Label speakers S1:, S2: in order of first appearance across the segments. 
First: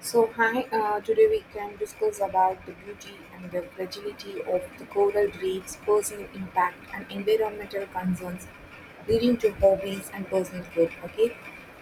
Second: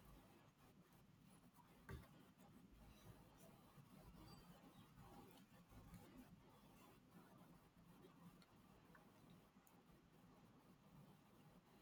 S1: So hi, today we can discuss about the beauty and the fragility of the coral reefs, personal impact and environmental concerns leading to hobbies and personal growth. Okay,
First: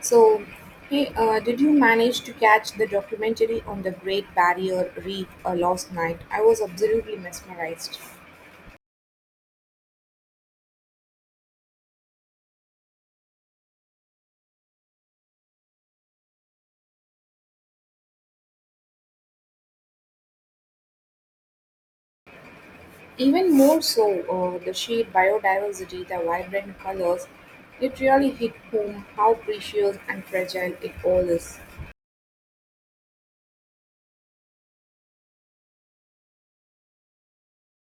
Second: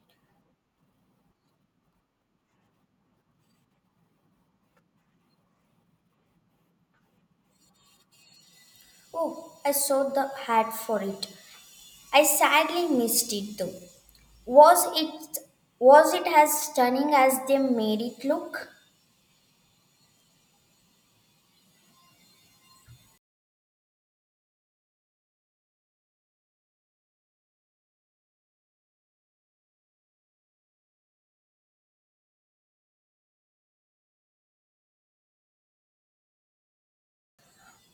S1: so hey, did you manage to catch the documentary on the Great Barrier Reef last night? I was absolutely mesmerized.
S2: Oh, I saw the hat for it. I sadly missed it though. Was it was it as stunning as they made it look?
S1: Even more so, the sheer biodiversity, the vibrant colors, it really hit home how precious and fragile it all is.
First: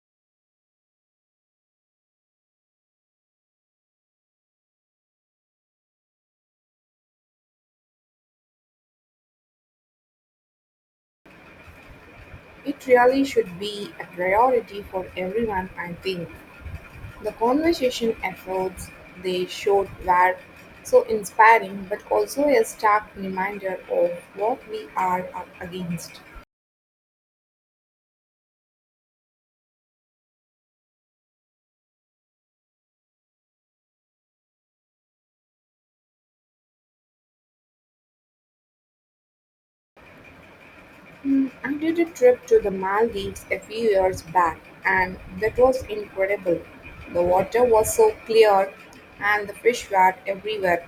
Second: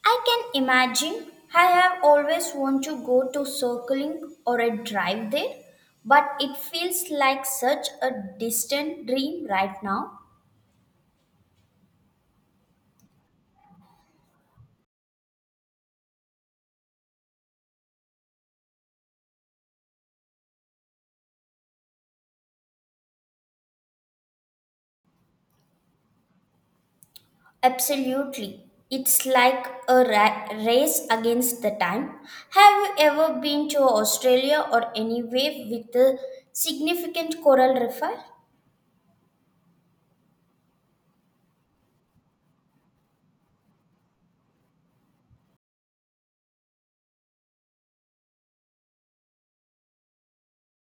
S2: I can imagine. I have always wanted to go to circling or a drive there, but it feels like such a distant dream right now.
S1: It really should be a priority for everyone, I think. The conversation efforts they showed were so inspiring, but also a stark reminder of what we are up against.
S2: Absolutely. It's like a race against the time. Have you ever been to Australia or anywhere with a significant coral reef?
S1: Hmm, I did a trip to the Maldives a few years back, and that was incredible. The water was so clear, and the fish were everywhere.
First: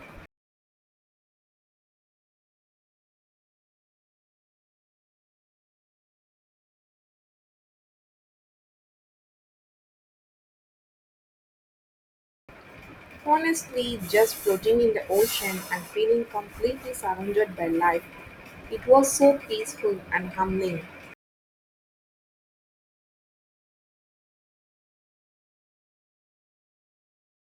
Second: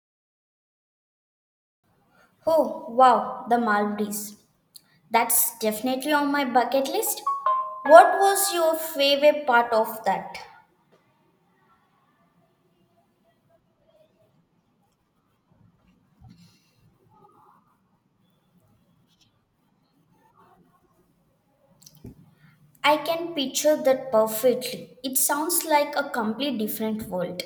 S2: Oh, wow, the Maldives. That's definitely on my bucket list. What was your favorite part of that?
S1: Honestly, just floating in the ocean and feeling completely surrounded by life. It was so peaceful and humbling.
S2: I can picture that perfectly. It sounds like a completely different world.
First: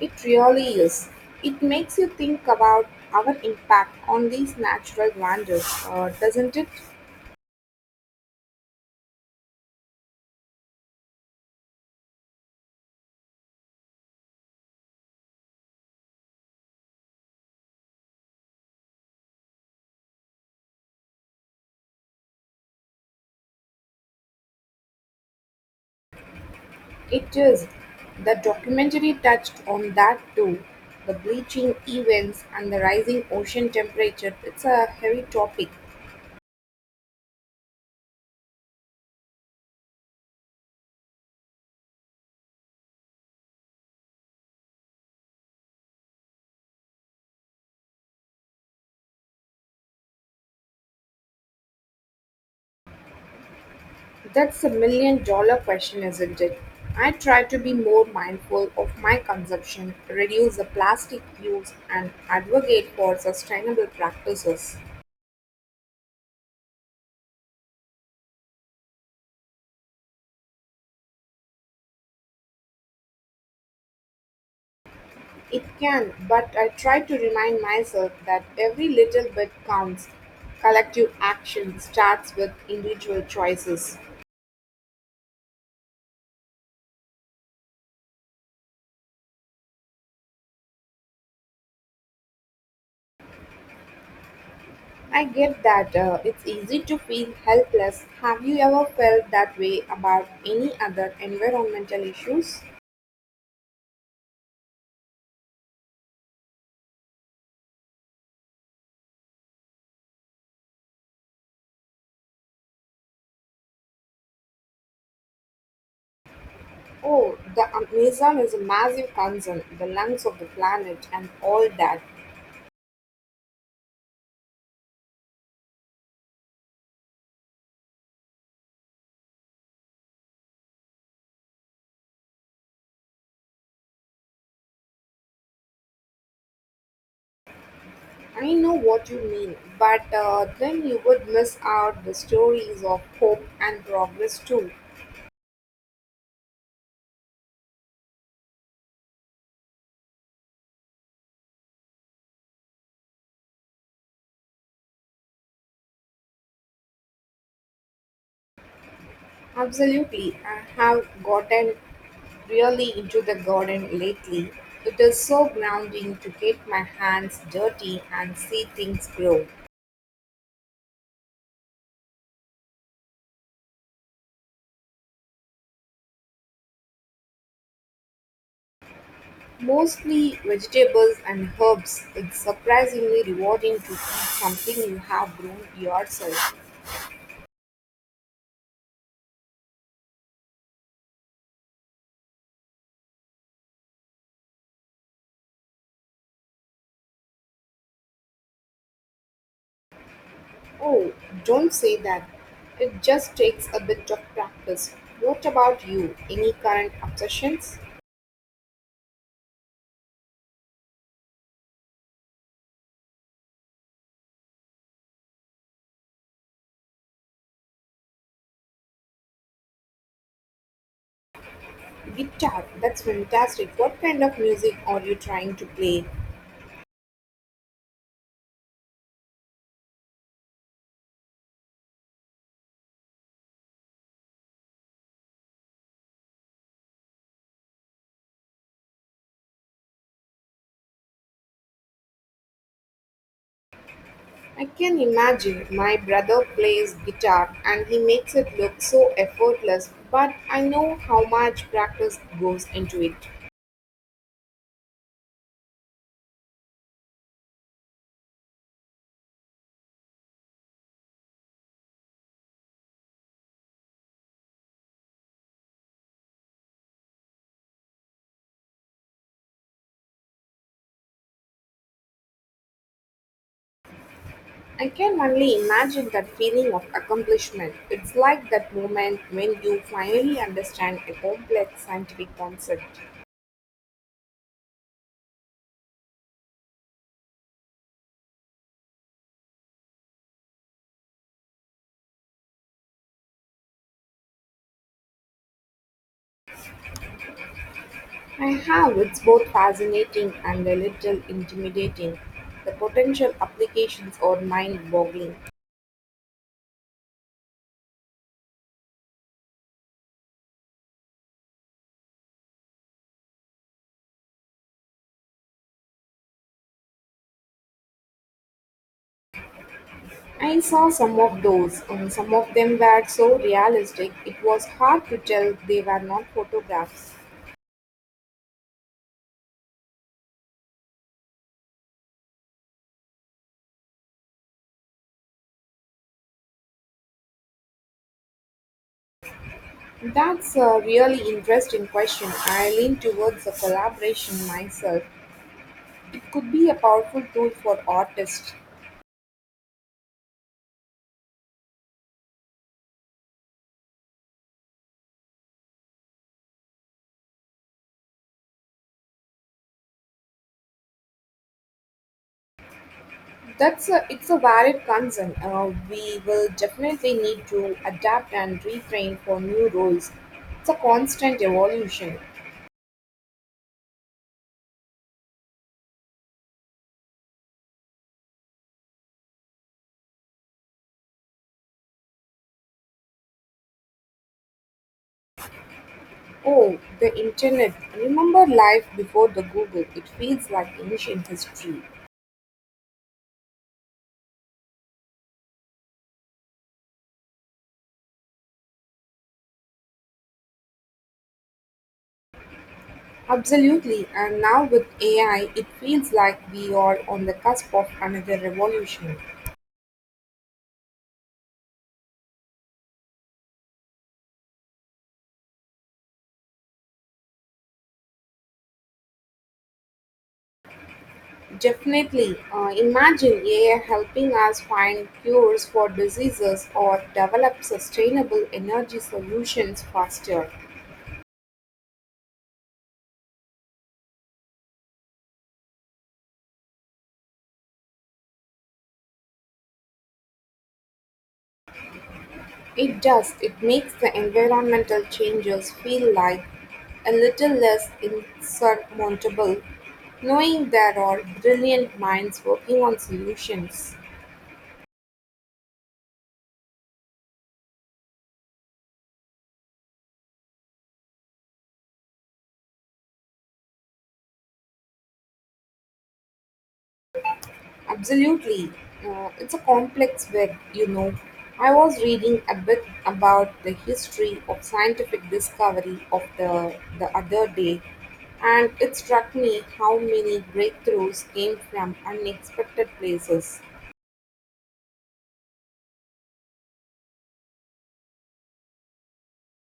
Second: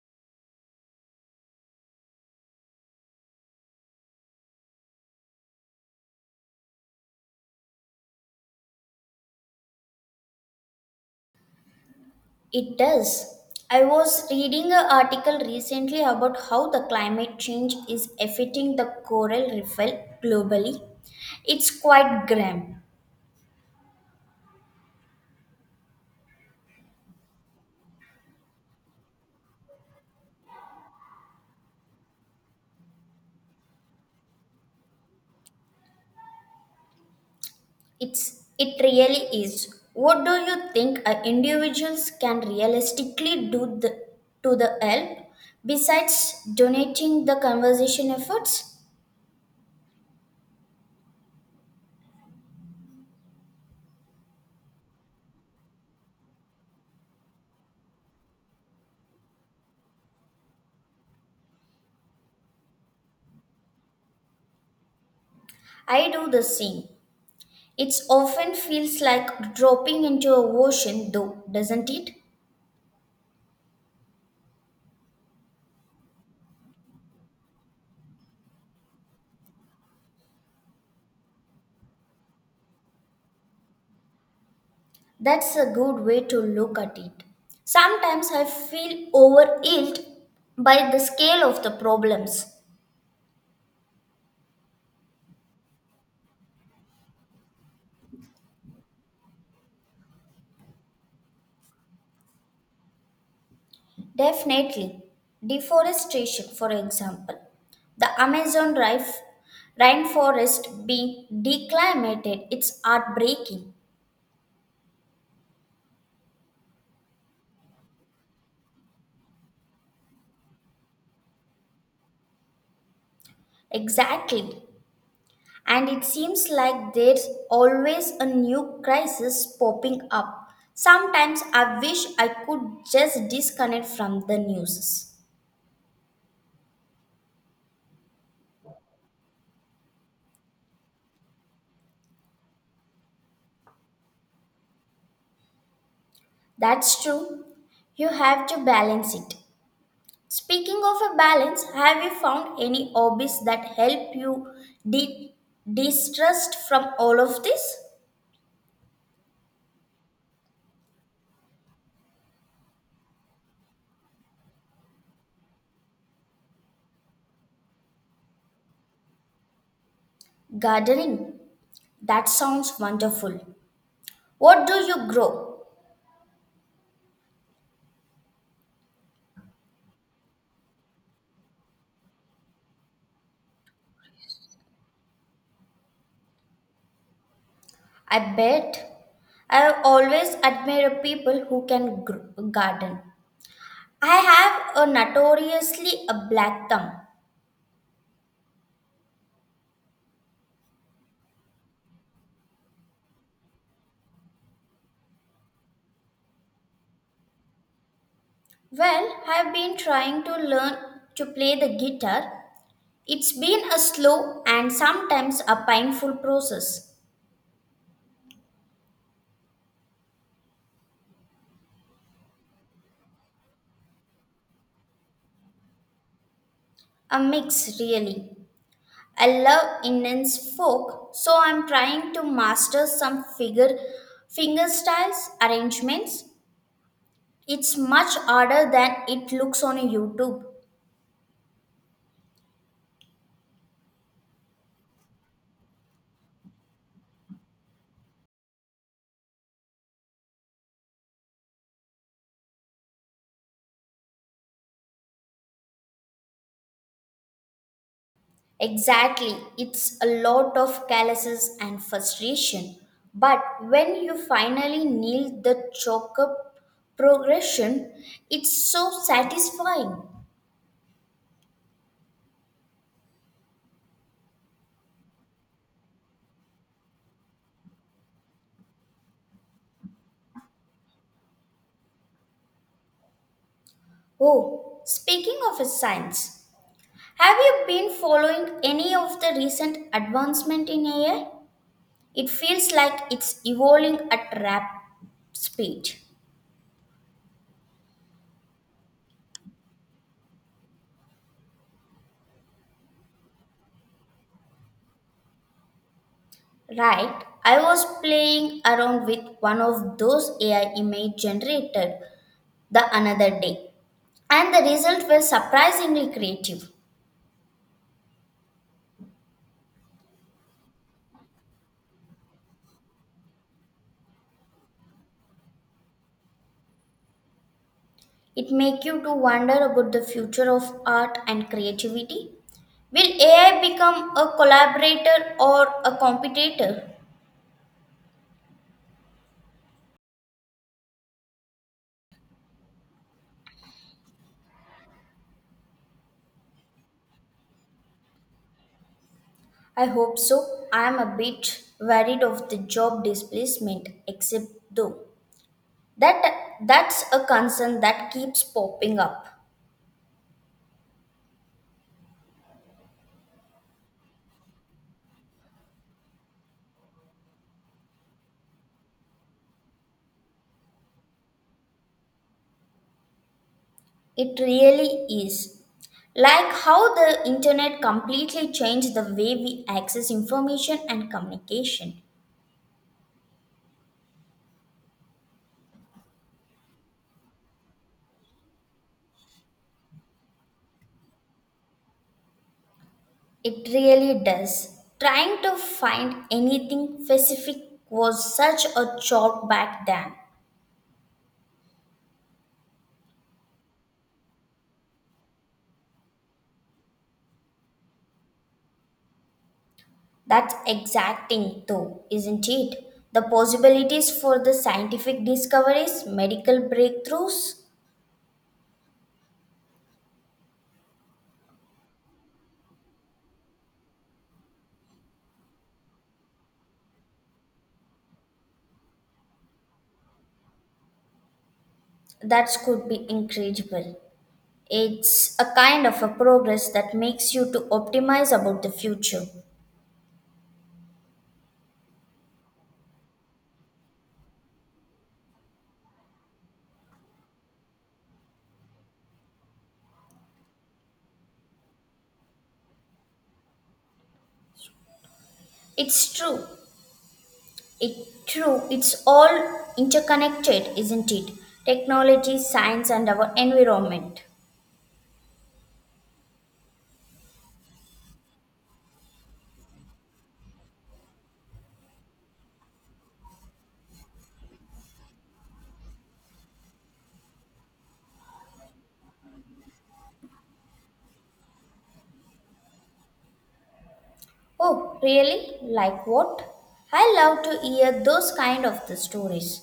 S1: It really is. It makes you think about our impact on these natural wonders, doesn't it?
S2: It does. I was reading an article recently about how the climate change is affecting the coral reef globally. It's quite grim.
S1: It is. The documentary touched on that too. The bleaching events and the rising ocean temperature. It's a heavy topic.
S2: It really is. What do you think individuals can realistically do the, to the help besides donating the conservation efforts?
S1: That's a $1 million question, isn't it? I try to be more mindful of my consumption, reduce the plastic use, and advocate for sustainable practices.
S2: I do the same. It often feels like dropping into a ocean though, doesn't it?
S1: It can, but I try to remind myself that every little bit counts. Collective action starts with individual choices.
S2: That's a good way to look at it. Sometimes I feel overwhelmed by the scale of the problems.
S1: I get that. It's easy to feel helpless. Have you ever felt that way about any other environmental issues?
S2: Definitely, deforestation, for example, the Amazon rainforest being declimated, it's heartbreaking.
S1: Oh, the Amazon is a massive concern, the lungs of the planet and all that.
S2: Exactly. And it seems like there's always a new crisis popping up. Sometimes I wish I could just disconnect from the news.
S1: I know what you mean, but then you would miss out the stories of hope and progress too.
S2: That's true. You have to balance it. Speaking of a balance, have you found any hobbies that help you de- distrust from all of this?
S1: Absolutely, I have gotten really into the garden lately. It is so grounding to get my hands dirty and see things grow.
S2: Gardening. That sounds wonderful. What do you grow?
S1: Mostly vegetables and herbs. It's surprisingly rewarding to eat something you have grown yourself.
S2: I bet. I have always admire people who can garden. I have a notoriously a black thumb.
S1: Oh, don't say that. It just takes a bit of practice. What about you? Any current obsessions?
S2: Well, I've been trying to learn to play the guitar. It's been a slow and sometimes a painful process.
S1: Guitar, that's fantastic. What kind of music are you trying to play?
S2: A mix, really. I love Indian's folk, so I'm trying to master some figure finger styles, arrangements. It's much harder than it looks on YouTube.
S1: I can imagine my brother plays guitar and he makes it look so effortless, but I know how much practice goes into it.
S2: Exactly, it's a lot of calluses and frustration. But when you finally nail the choke up progression, it's so satisfying.
S1: I can only imagine that feeling of accomplishment. It's like that moment when you finally understand a complex scientific concept.
S2: Oh, speaking of science, have you been following any of the recent advancement in AI? It feels like it's evolving at rapid speed.
S1: I have it's both fascinating and a little intimidating. The potential applications are mind boggling.
S2: Right, I was playing around with one of those AI image generated the another day, and the result was surprisingly creative.
S1: I saw some of those, and some of them were so realistic it was hard to tell they were not photographs.
S2: It make you to wonder about the future of art and creativity. Will AI become a collaborator or a competitor?
S1: That's a really interesting question. I lean towards the collaboration myself. It could be a powerful tool for artists.
S2: I hope so. I am a bit worried of the job displacement, except though that that's a concern that keeps popping up.
S1: It's a valid concern. We will definitely need to adapt and retrain for new roles. It's a constant evolution.
S2: It really is. Like how the internet completely changed the way we access information and communication.
S1: Oh, the internet. Remember life before the Google. It feels like ancient history.
S2: It really does. Trying to find anything specific was such a chore back then.
S1: Absolutely. And now with AI, it feels like we are on the cusp of another revolution.
S2: That's exacting, though, isn't it? The possibilities for the scientific discoveries, medical breakthroughs,
S1: Definitely, imagine AI helping us find cures for diseases or develop sustainable energy solutions faster.
S2: that could be incredible. It's a kind of a progress that makes you to optimize about the future.
S1: It does. It makes the environmental changes feel like a little less insurmountable, knowing there are brilliant minds working on solutions.
S2: It's true. It true. It's all interconnected, isn't it? Technology, science, and our environment.
S1: Absolutely. It's a complex web, you know. I was reading a bit about the history of scientific discovery of the other day, and it struck me how many breakthroughs came from unexpected places.
S2: Oh, really? Like what? I love to hear those kind of the stories.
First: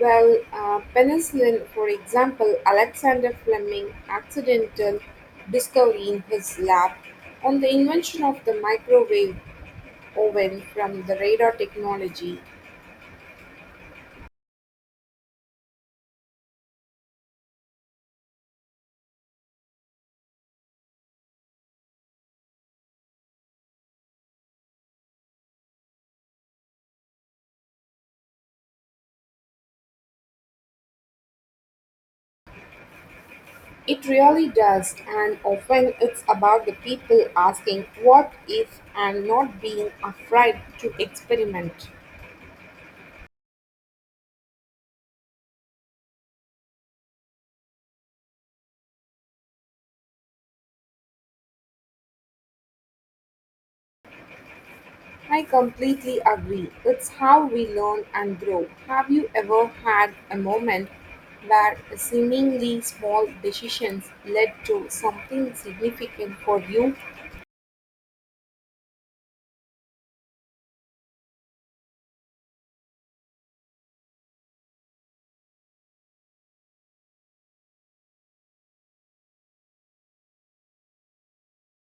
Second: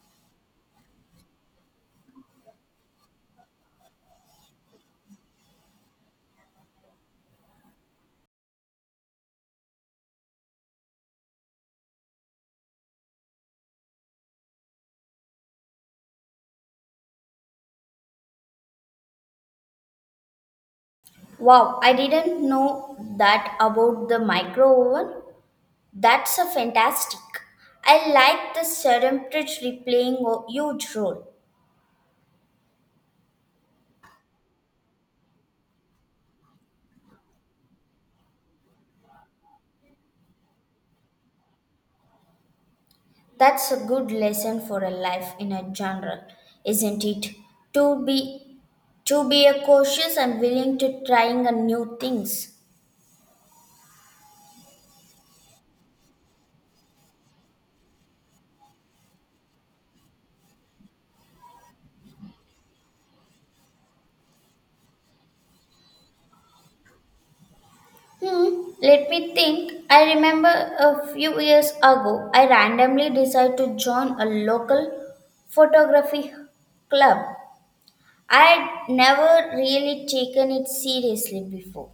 S1: Well, penicillin, for example, Alexander Fleming accidental discovery in his lab on the invention of the microwave oven from the radar technology.
S2: Wow, I didn't know that about the micro oven. That's a fantastic. I like the serendipity playing a huge role.
S1: It really does, and often it's about the people asking what if and not being afraid to experiment.
S2: That's a good lesson for a life in a general, isn't it? To be to be a cautious and willing to trying a new things.
S1: I completely agree. It's how we learn and grow. Have you ever had a moment where seemingly small decisions led to something significant for you?
S2: Hmm, let me think. I remember a few years ago, I randomly decided to join a local photography club. I'd never really taken it seriously before.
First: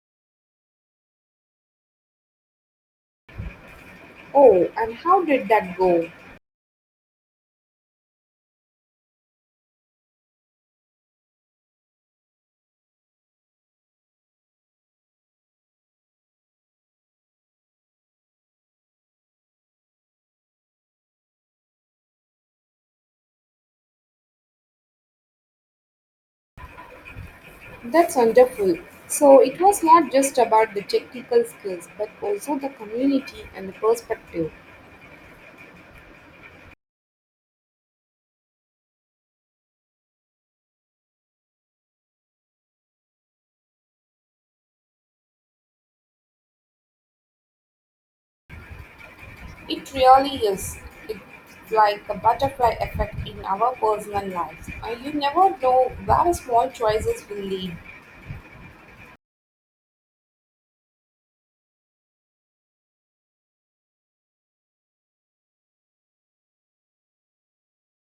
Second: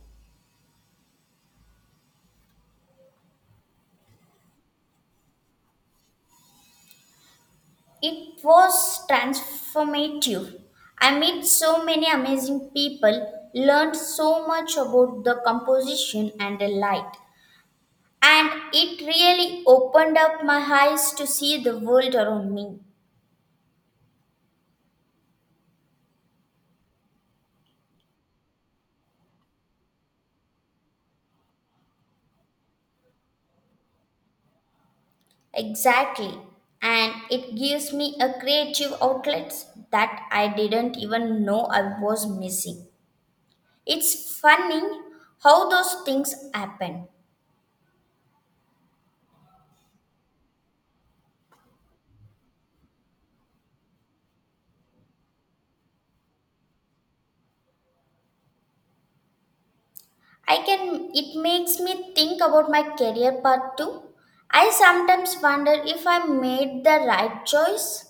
S1: Oh, and how did that go?
S2: It was transformative. I met so many amazing people, learned so much about the composition and the light, and it really opened up my eyes to see the world around me.
S1: That's wonderful. So it was not just about the technical skills, but also the community and the perspective.
S2: Exactly. And it gives me a creative outlet that I didn't even know I was missing. It's funny how those things happen.
S1: It really is. It's like a butterfly effect in our personal lives. You never know where small choices will lead.
S2: I can, it makes me think about my career path too. I sometimes wonder if I made the right choice.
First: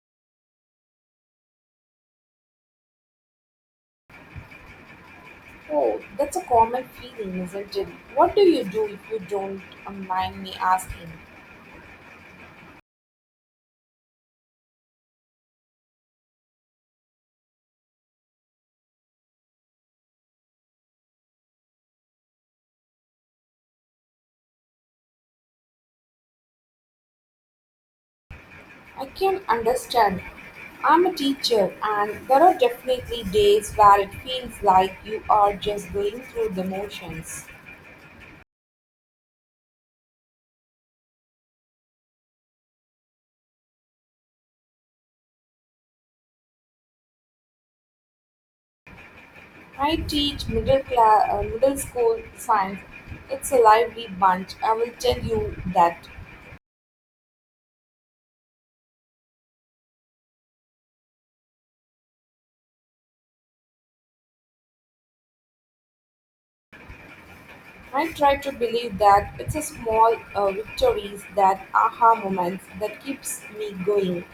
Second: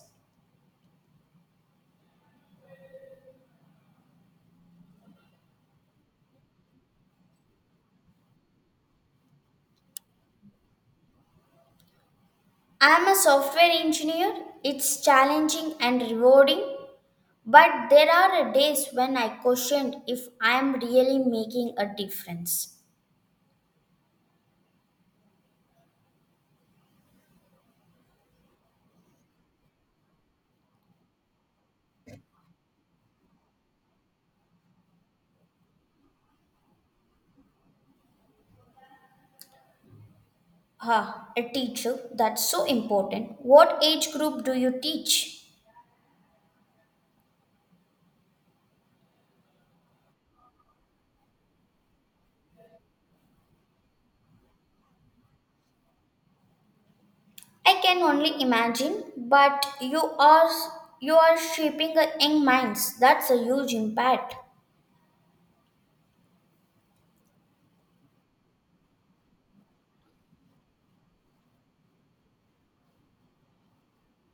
S1: Oh, that's a common feeling, isn't it? What do you do if you don't mind me asking?
S2: I'm a software engineer, it's challenging and rewarding, but there are days when I question if I'm really making a difference.
S1: I can understand. I'm a teacher, and there are definitely days where it feels like you are just going through the motions.
S2: Ah, a teacher, that's so important. What age group do you teach?
S1: I teach middle school science. It's a lively bunch. I will tell you that.
S2: I can only imagine, but you are shaping a young minds. That's a huge impact.
S1: I try to believe that it's a small victories, that aha moments that keeps me going.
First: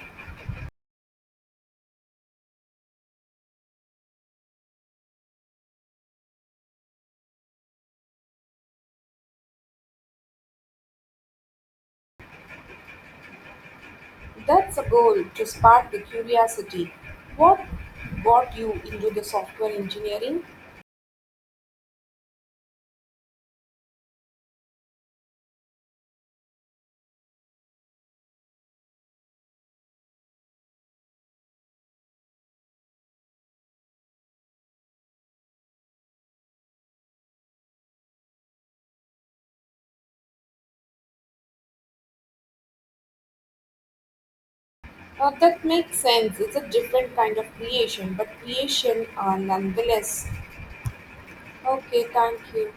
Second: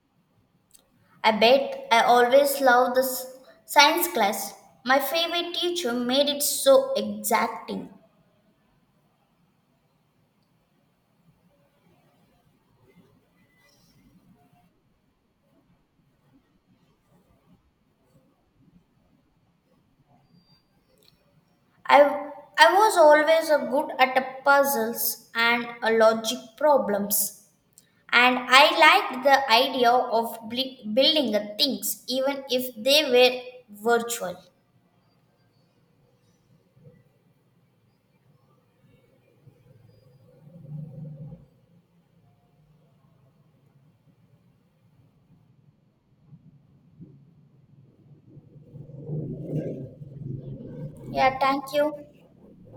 S2: I bet I always loved this science class. My favorite teacher made it so exacting.
S1: That's a goal to spark the curiosity. What brought you into the software engineering?
S2: I I was always a good at the puzzles and a logic problems. And I liked the idea of building the things even if they were virtual.
S1: That makes sense. It's a different kind of creation, but creation nonetheless.
S2: Yeah, thank you.
S1: Okay, thank you.